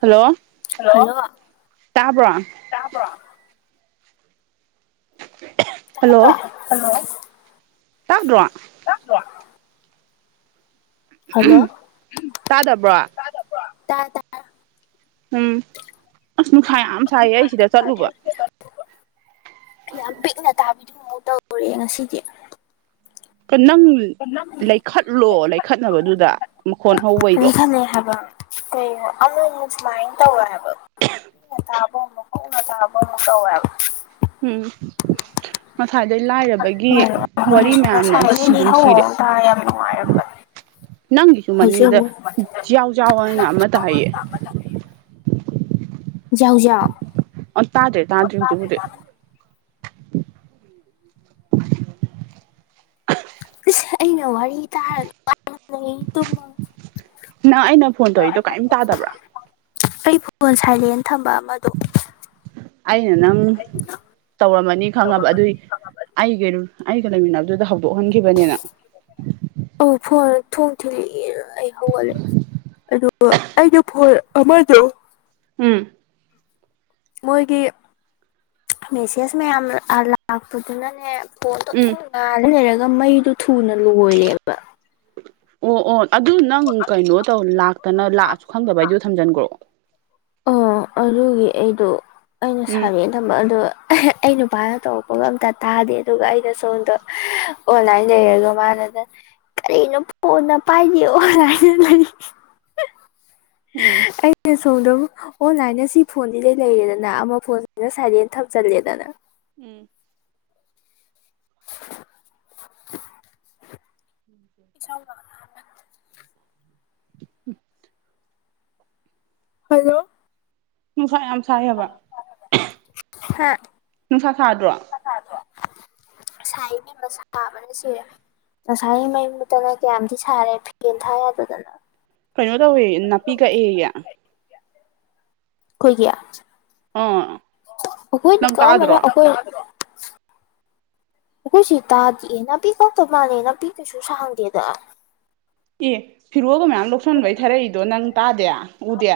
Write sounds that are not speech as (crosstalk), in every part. Hello hello ꯇꯥꯕ꯭ꯔꯣ ꯇꯥꯕ꯭ꯔꯣ (unintelligible) hello ꯇꯥꯗꯔꯣ ꯍꯜꯂꯣ ꯇꯥꯗꯕ꯭ꯔꯣ ꯇꯥꯗꯕꯔꯣ ꯇꯥꯏ ꯇꯥꯏ ꯎꯝ ꯑꯁ ꯅꯨꯡꯁꯥ ꯌꯥꯝ ꯁꯥꯏꯌꯦ ꯑꯩ ꯁꯤꯗ ꯆꯠꯂꯨꯕ ꯌꯥꯝ ꯄꯤꯛꯅ ꯇꯥꯕꯤꯗꯨ ꯃꯨꯛ ꯇꯧꯔꯦ ꯉꯁꯤꯗꯤ ꯅꯪ ꯂꯩꯈꯠꯂꯣ ꯂꯩꯈꯠꯅꯕꯗꯨꯗ ꯃꯈꯣꯟ ꯍꯧꯕꯩꯗꯣ (unintelligible) ꯀꯩꯅꯦ ꯑꯃꯨꯛ ꯃꯨꯛ ꯁꯨꯃꯥꯏꯅꯥ ꯇꯧꯏ ꯍꯥꯏꯕ ꯇꯞꯅꯥ ꯇꯥꯕ ꯑꯃꯨꯛ ꯍꯧꯅ ꯇꯥꯕ ꯑꯃꯨꯛ ꯇꯧꯋꯦꯕ ꯎꯝ ꯉꯁꯥꯏꯗꯩ ꯂꯥꯏꯔꯕꯒꯤ ꯋꯥꯔꯤ ꯃꯌꯥꯝꯅ ꯁꯤ ꯉꯁꯥꯏꯗꯩꯗꯤ ꯗꯨꯝ ꯍꯧ ꯁꯤꯔꯦ ꯅꯪꯒꯤꯁꯨ ꯍꯧꯖꯤꯛ ꯃꯅꯤꯡꯗ ꯑꯃꯨꯛ ꯖꯥꯎ ꯖꯥꯎ ꯍꯥꯏꯅ ꯑꯃ ꯇꯥꯏꯌꯦ ꯌꯥꯎ ꯌꯥꯥꯎ ꯑꯣ ꯇꯥꯗꯔꯦ ꯇꯥꯗꯔꯦ ꯍꯧꯖꯤꯛ ꯄꯨꯗꯤ ꯏꯁ ꯑꯩꯅ ꯋꯥꯔꯤ ꯇꯥꯔꯒ ꯅꯪ ꯑꯩꯅ ꯐꯣꯟ ꯇꯧꯔꯤꯗꯣ ꯀꯔꯤꯝ ꯇꯥꯗꯕ꯭ꯔꯥ (unintelligible) ꯑꯩ ꯐꯣꯟ ꯁꯥꯏꯂꯦꯟ ꯊꯝꯕ ꯑꯃꯗꯣ ꯑꯩꯅ ꯅꯪ ꯇꯧꯔꯝꯃꯅꯤ ꯈꯪꯉꯕ ꯑꯗꯨꯏꯅꯤ ꯑꯩꯒ ꯂꯩꯃꯤꯟꯅꯕꯗꯨꯗ ꯍꯧꯗꯣꯛꯍꯟꯈꯤꯕꯅꯤꯅꯪ ꯑꯧ ꯐꯣꯟ ꯊꯣꯡ ꯊꯤꯂꯛꯑꯦꯅ ꯑꯩ ꯍꯧꯒꯠꯂꯦ ꯑꯗꯨꯒ ꯑꯩꯗꯣ ꯐꯣꯟ ꯑꯃꯗꯣ ꯎꯝ ꯃꯣꯏꯒꯤ ꯃꯦꯁꯦꯖ ꯃꯌꯥꯝ ꯂꯥꯛꯄꯗꯨꯅꯅꯦ ꯐꯣꯟꯗꯣ ꯎꯝ ꯑꯗꯨꯝ ꯂꯩꯔꯒ ꯃꯩꯗꯨ ꯊꯨꯅ ꯂꯣꯏꯔꯦꯕ ꯑꯣ ꯑꯣ ꯑꯗꯨ ꯅꯪ ꯀꯩꯅꯣ ꯇꯧ ꯂꯥꯛꯇꯅ ꯂꯥꯛꯑꯁꯨ ꯈꯪꯗꯕꯩꯗꯨꯗ ꯊꯝꯖꯤꯟꯒ꯭ꯔꯣ ꯑꯣ ꯑꯗꯨꯒꯤ ꯑꯩꯗꯣ ꯑꯩꯅ ꯎꯝ ꯁꯥꯏꯔꯦꯜ ꯊꯝꯕ ꯑꯗꯣ ꯑꯩ ꯅꯨꯄꯥꯅ ꯇꯧꯔꯛꯄꯒ ꯑꯝꯇ ꯇꯥꯗꯦ ꯑꯗꯨꯒ ꯑꯩꯅ ꯁꯣꯝꯗ ꯑꯣꯟꯂꯥꯏꯟ ꯂꯩꯔꯒ ꯃꯥꯅꯗ ꯀꯔꯤꯅꯣ ꯐꯣꯟꯅ ꯄꯥꯏꯗꯦ ꯑꯣꯟꯂꯥꯏꯟꯅ ꯂꯩ (unintelligible) ꯎꯝ ꯑꯩꯅ ꯁꯣꯝꯗ ꯑꯣꯟꯂꯥꯏꯟ ꯅꯟꯁꯤ ꯐꯣꯟꯁꯤꯗꯩ ꯂꯩꯔꯦꯗꯅ ꯑꯃ ꯐꯣꯟꯁꯤꯅ ꯁꯥꯏꯂꯦꯟ ꯊꯝꯖꯤꯜꯂꯦꯗꯅ ꯎꯝ ꯏꯆꯥꯎꯒ (unintelligible) ꯍꯜꯂꯣ ꯅꯨꯡꯁꯥ ꯌꯥꯝ ꯁꯥꯏ ꯍꯥꯏꯕ ꯅꯨꯡꯁꯥ ꯁꯥꯗ꯭ꯔꯣ ꯁꯥꯗꯔꯣ ꯁꯥꯏ ꯏꯕꯦꯝꯃ ꯁꯥꯕꯅ ꯁꯤꯔꯦ ꯉꯁꯥꯏꯉꯩ ꯃꯩ ꯃꯨꯠꯇꯅ ꯀꯌꯥꯝꯊꯤ ꯁꯥꯔꯦ ꯐꯦꯟ ꯊꯥ ꯌꯥꯗꯗꯅ ꯀꯩꯅꯣ ꯇꯧꯋꯦꯌꯦ ꯅꯥꯄꯤ ꯀꯛꯑꯦꯌꯦ ꯑꯈꯣꯏꯒꯤ ꯑꯥ ꯑꯩꯈꯣꯏꯗꯤ ꯅꯪ ꯀꯥꯛꯑꯝꯃꯣꯏꯗ ꯇꯥꯗ꯭ꯔꯣ ꯑꯩꯈꯣꯏ (unintelligible) ꯑꯩꯈꯣꯏꯁꯦ ꯇꯥꯗꯤꯌꯦ ꯅꯥꯄꯤ ꯀꯛꯇꯕ ꯃꯥꯜꯂꯦ ꯅꯥꯄꯤ ꯀꯩꯁꯨ ꯁꯥꯡꯗꯦꯗ ꯑꯦ ꯐꯤꯔꯣꯜꯒ ꯃꯌꯥꯝ ꯂꯧꯁꯟꯕꯩ ꯊꯥꯔꯛꯏꯗꯣ ꯅꯪ ꯇꯥꯗꯦ ꯎꯗꯦ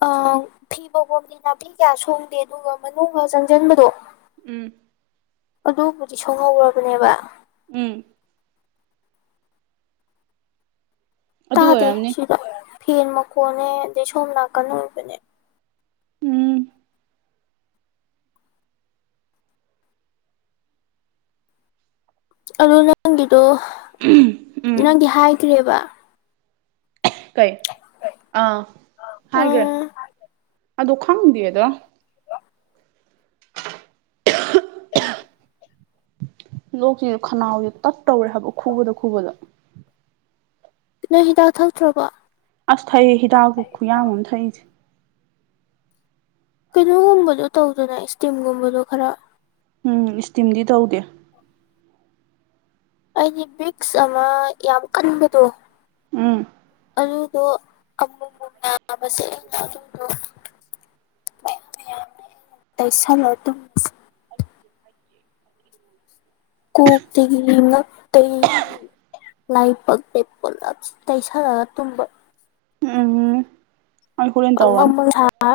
ꯑꯣ ꯑ ꯐꯤ ꯐꯧꯕꯝꯗꯤ ꯅꯥꯄꯤ ꯀꯌꯥ ꯁꯣꯡꯗꯦ ꯑꯗꯨꯒ ꯃꯅꯨꯡꯗ ꯆꯪꯁꯤꯟꯕꯗꯣ ꯎꯝ ꯑꯗꯨꯕꯨꯗꯤ ꯁꯣꯡꯍꯧꯔꯕꯅꯦꯕ ꯎꯝ ꯑꯗꯨ ꯇꯥꯗꯦ ꯑꯣꯏꯔꯝꯅꯤ ꯁꯤꯗ ꯐꯦꯟ ꯃꯈꯣꯟꯅꯦ ꯑꯗꯩ ꯁꯣꯝ ꯅꯥꯀꯟ ꯑꯣꯏꯕꯅꯦ ꯎꯝ ꯑꯗꯨ ꯅꯪꯒꯤꯗꯣ ꯎꯝ ꯅꯪꯗꯤ ꯍꯥꯏꯈ꯭ꯔꯦꯕ ꯀꯩ ꯑꯥ ꯍꯥꯏꯒ꯭ꯔꯦ ꯎꯝ ꯑꯗꯣ ꯈꯪꯗꯦꯗ ꯂꯣꯛꯁꯤꯁꯨ ꯈꯅꯥꯎꯁꯦ ꯇꯠ ꯇꯧꯔꯦ ꯍꯥꯏꯕ ꯈꯨꯕꯗ ꯈꯨꯕꯗ ꯅꯪ ꯍꯤꯗꯥꯛ ꯊꯛꯇ꯭ꯔꯕꯣ ꯑꯁ ꯊꯩꯏ ꯍꯤꯗꯥꯛꯁꯨ ꯈꯨꯌꯥꯝ ꯑꯃ ꯊꯛꯏꯁꯦ꯫ ꯀꯩꯅꯣꯒꯨꯝꯕꯗꯣ ꯇꯧꯗꯅ ꯏꯁꯇꯤꯝꯒꯨꯝꯕꯗꯣ ꯈꯔ꯫ ꯎꯝ ꯏꯁꯇꯤꯝꯗꯤ ꯇꯧꯗꯦ꯫ ꯑꯩꯒꯤ ꯕꯤꯛꯁ ꯑꯃ ꯌꯥꯝ ꯀꯟꯕꯗꯣ? ꯎꯝ ꯑꯗꯨꯗꯣ (unintelligible) ꯑꯗꯨꯗꯣ ꯃꯌꯥꯝ-ꯃꯌꯥꯝꯅꯤ ꯑꯩꯅ ꯇꯩꯁꯜꯂꯒ ꯇꯨꯝꯃꯤꯁꯦ꯫ ꯀꯣꯛꯇꯒꯤ ꯉꯛꯇꯒꯤ꯫ ꯂꯥꯏ ꯄꯛꯇ ꯄꯨꯂꯞ ꯇꯩꯁꯔꯒ ꯇꯨꯝꯕ꯫ ꯎꯝ ꯑꯩ ꯍꯣꯔꯦꯟ ꯇꯧꯔꯅꯤ ꯄꯪ-ꯄꯪ ꯁꯔ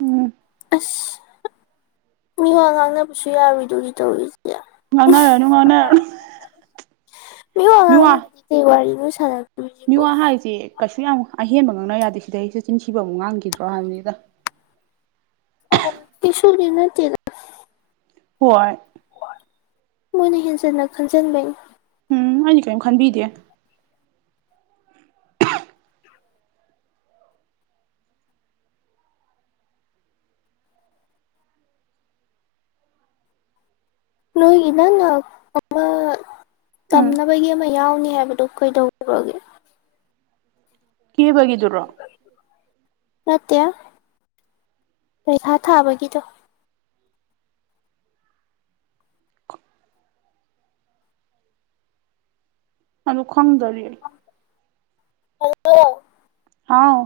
ꯎꯝ ꯑꯁ ꯃꯤꯋꯥ ꯉꯥꯡꯅꯕꯁꯨ ꯌꯥꯔꯨꯗꯣꯔꯤ ꯇꯧꯔꯤꯁꯦ꯫ ꯉꯥꯡꯅꯔꯅꯨ ꯉꯥꯡꯅꯔꯅꯨ ꯃꯤꯉꯥꯡꯅ ꯃꯤꯋꯥ ꯀꯩ ꯋꯥꯔꯤꯅꯣ ꯁꯥꯗꯣꯢꯁꯦ ꯃꯤꯋꯥ ꯍꯥꯏꯁꯦ ꯀꯩꯁꯨ ꯌꯥꯝ ꯑꯍꯦꯟꯕ ꯉꯥꯡꯅꯕ ꯌꯥꯗꯦ ꯁꯤꯗꯩꯁꯨꯦ ꯆꯤꯟꯁꯤꯕ ꯑꯃꯨꯛ ꯉꯥꯡꯈꯤꯗ꯭ꯔꯣ ꯍꯥꯏꯕꯅꯤꯗ ꯑꯣ ꯀꯁꯨ ꯂꯤꯅꯠꯇꯦꯗ ꯍꯣꯏ ꯃꯣꯏꯅ ꯍꯦꯟꯖꯟꯅ ꯈꯟꯖꯤꯟꯕꯅꯤ ꯎꯝ ꯑꯩꯗꯤ ꯀꯔꯤꯝ ꯈꯟꯕꯤꯗꯦ ꯅꯣꯏꯒꯤ ꯅꯪꯅ ꯑꯃ ꯎꯝ ꯇꯝꯅꯕꯒꯤ ꯑꯃ ꯌꯥꯎꯅꯤ ꯍꯥꯏꯕꯗꯣ ꯀꯩꯗꯧꯖꯈ꯭ꯔꯒꯦ ꯀꯦꯕꯒꯤꯗꯨꯔꯣ ꯅꯠꯇꯦ ꯄꯩꯈꯥ ꯊꯥꯕꯒꯤꯗꯣ ꯑꯗꯨ ꯈꯣꯡꯗꯔꯤ ꯍꯜꯂꯣ ꯑꯥꯎ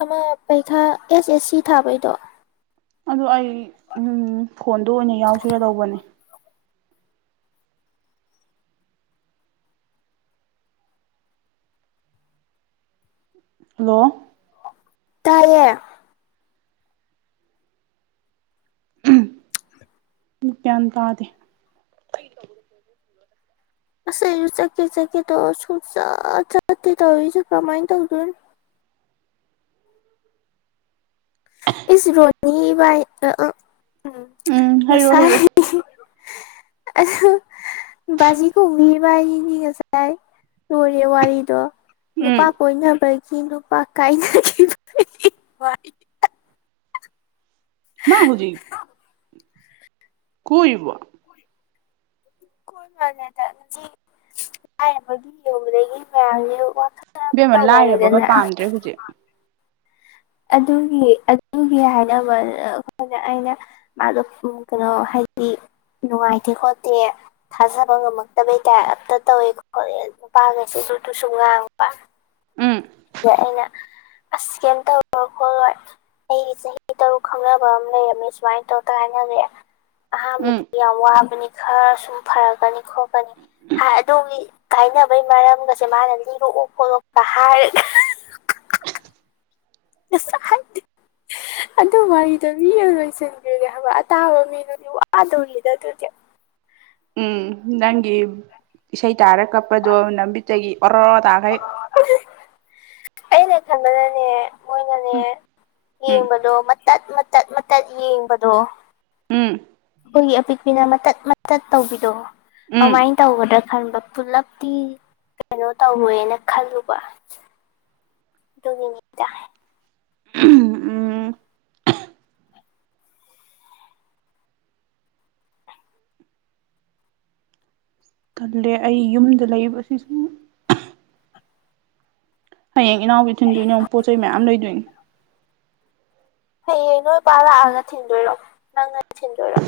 ꯑꯃ ꯄꯩꯈꯥ ꯑꯦꯁ ꯑꯦꯁ ꯁꯤ ꯊꯥꯕꯩꯗꯣ ꯑꯗꯣ ꯑꯩ ꯐꯣꯟꯗꯣ ꯑꯣꯏꯅ ꯌꯥꯎꯁꯤꯔꯗꯧꯕꯅꯦ ꯍꯜꯂꯣ ꯇꯌꯦ ꯀ꯭ꯌꯥꯟ ꯇꯥꯗꯦ ꯑꯁ ꯑꯩꯁꯨ ꯆꯠꯀꯦ ꯆꯠꯀꯦ ꯇꯣ ꯁꯨꯡꯆꯠ ꯆꯠꯇꯦ ꯇꯧꯔꯤꯁꯨ ꯀꯃꯥꯏꯅ ꯇꯧꯗꯣꯏꯅꯣ ꯏꯁ ꯔꯣꯅꯤ ꯏ ꯍꯥꯏꯔꯣ ꯍꯥꯏꯔꯣ ꯎꯝ ꯉꯁꯥꯏ ꯖꯤ ꯀꯧꯕ ꯏ ꯉꯁꯥꯏ ꯂꯣꯏꯔꯦ ꯋꯥꯔꯤꯗꯣ ꯅꯨꯄꯥ ꯎꯝ ꯀꯣꯏꯅꯕꯒꯤ ꯅꯨꯄꯥ ꯀꯥꯏꯅꯈꯤꯕꯒꯤ ꯃꯥ ꯍꯧꯖꯤꯛ ꯀꯣꯏꯔꯤꯕ (unintelligible) ꯏꯕꯦꯝꯃ ꯂꯥꯏꯔꯕꯒ ꯇꯧꯅꯔꯦꯗꯅ ꯄꯥꯝꯗ꯭ꯔꯦ ꯍꯧꯖꯤꯛ ꯑꯗꯨꯒꯤ ꯑꯗꯨꯒꯤ ꯍꯥꯏꯅꯕ ꯑꯩꯈꯣꯏꯅ ꯑꯩꯅ ꯃꯥꯗꯣ ꯀꯩꯅꯣ ꯍꯥꯏꯗꯤ ꯅꯨꯡꯉꯥꯏꯇꯦ ꯈꯣꯠꯇꯦ ꯊꯥꯖꯕ ꯉꯝꯃꯛꯇꯕꯩꯇ ꯑꯝꯇ ꯇꯧꯋꯦ ꯈꯣꯠꯂꯦ ꯅꯨꯄꯥꯒꯁꯤꯁꯨ ꯇꯨ ꯁ ꯉꯥꯡꯕ ꯎꯝ ꯑꯗ ꯑꯩꯅ ꯑꯁ ꯏꯁꯀꯦꯟ ꯇꯧꯔꯣ ꯈꯣꯠꯂꯣ ꯑꯩ ꯆꯍꯤ ꯇꯔꯨꯛ ꯈꯪꯅꯕ ꯑꯃ ꯂꯩꯔꯝꯃꯦ ꯁꯨꯃꯥꯏꯅ ꯇꯧ ꯇ ꯍꯥꯏꯅꯈꯦ ꯎꯝ ꯑꯍꯥꯟꯕꯗꯤ ꯌꯥꯝ ꯋꯥꯕꯅꯤ ꯈꯔ ꯁꯨꯝ ꯐꯔꯛꯒꯅꯤ ꯈꯣꯠꯀꯅꯤ ꯑꯗꯨꯒꯤ ꯀꯥꯏꯅꯕꯩ ꯃꯔꯝꯒꯁꯦ ꯃꯥꯅ ꯂꯤꯔꯣꯛꯑꯣ ꯈꯣꯠꯂꯛꯄ ꯍꯥꯔ (unintelligible) ꯑꯗꯨ ꯋꯥꯔꯤꯗ ꯃꯤ ꯂꯣꯏꯁꯤꯟꯕꯤꯔꯦ ꯍꯥꯏꯕ ꯑꯇꯥꯕ ꯃꯤꯅꯗꯤ ꯋꯥꯗꯧꯔꯤꯗ ꯑꯗꯨꯗꯤ ꯎꯝ ꯅꯪꯒꯤ ꯏꯁꯩ ꯇꯥꯔ ꯀꯛꯄꯗꯣ ꯅꯕꯤꯠꯇꯒꯤ ꯑꯣꯔꯣ ꯑꯣꯔ ꯇꯥꯈꯩ ꯑꯅꯦ ꯈꯟꯕꯅꯅꯦ ꯃꯣꯏꯅꯅꯦ ꯎꯝ ꯌꯦꯡꯕꯗꯣ ꯃꯇꯠ ꯃꯇꯠ ꯃꯇꯠ ꯌꯦꯡꯕꯗꯣ ꯎꯝ ꯑꯩꯈꯣꯏꯒꯤ ꯑꯄꯤꯛꯄꯤꯅ ꯃꯇꯠ ꯃꯇꯠ ꯇꯧꯕꯤꯔꯣꯑꯣ ꯎꯝ ꯑꯗꯨꯃꯥꯏꯅ ꯇꯧꯒꯗ꯭ꯔꯥ ꯈꯟꯕ ꯄꯨꯂꯞꯇꯤ ꯀꯩꯅꯣ ꯇꯧꯔꯦꯅ ꯈꯜꯂꯨꯕ ꯗꯨꯒꯤꯅꯤꯗ ꯎꯝ (inaudible) ꯈꯜꯂꯦ ꯑꯩ ꯌꯨꯝꯗ ꯂꯩ ꯑꯁꯤ ꯁꯨꯝ ꯍꯌꯦꯡ ꯏꯅꯥꯎꯕꯤ ꯊꯤꯟꯗꯣꯏꯅ ꯑꯃꯨ ꯄꯣꯠ ꯆꯩ ꯃꯌꯥꯝ ꯂꯩꯗꯣꯏꯅꯦ ꯍꯌꯦꯡ ꯅꯣꯏ ꯏꯄꯥ ꯂꯥꯛꯑꯒ ꯊꯤꯟꯗꯣꯏꯔꯣ ꯅꯪꯅ ꯊꯤꯟꯗꯣꯏꯔꯣ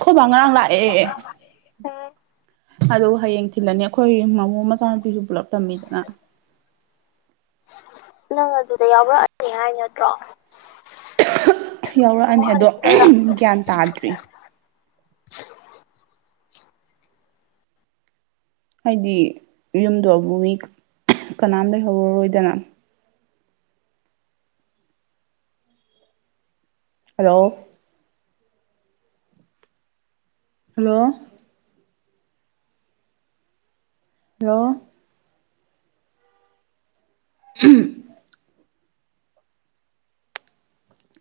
ꯑꯩꯈꯣꯏꯕꯥ ꯉꯔꯥꯡ ꯂꯥꯛꯑꯦ ꯎꯝ ꯑꯗꯨ ꯍꯌꯦꯡ ꯊꯤꯜꯂꯅꯤ ꯑꯩꯈꯣꯏ ꯃꯃꯨꯡ ꯃꯆꯥꯅꯨꯄꯤꯁꯨ ꯄꯨꯜꯂꯞ ꯇꯝꯃꯤꯗꯅ ꯅꯪ ꯑꯗꯨꯗ ꯌꯥꯎꯔꯛꯑꯒꯦ ꯍꯥꯏ ꯅꯠꯇ꯭ꯔꯣ ꯌꯥꯎꯔꯛꯑꯅꯤ ꯑꯃꯨꯛ ꯑꯗꯣ ꯍꯟꯗꯣꯏꯔꯣ ꯒ꯭ꯌꯥꯟ ꯇꯥꯗ꯭ꯔꯤ ꯍꯥꯏꯗꯤ ꯌꯨꯝꯗꯣ ꯑꯃꯕꯨ ꯃꯤ ꯀꯅꯥꯝ ꯂꯩꯍꯧꯔꯔꯣꯏꯗꯅ ꯍꯜꯂꯣ ꯍꯜꯂꯣ ꯍꯜꯂꯣ ꯎꯝ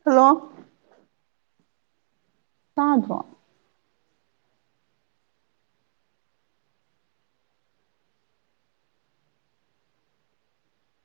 ꯍꯜꯂꯣ ꯇꯥꯗꯣ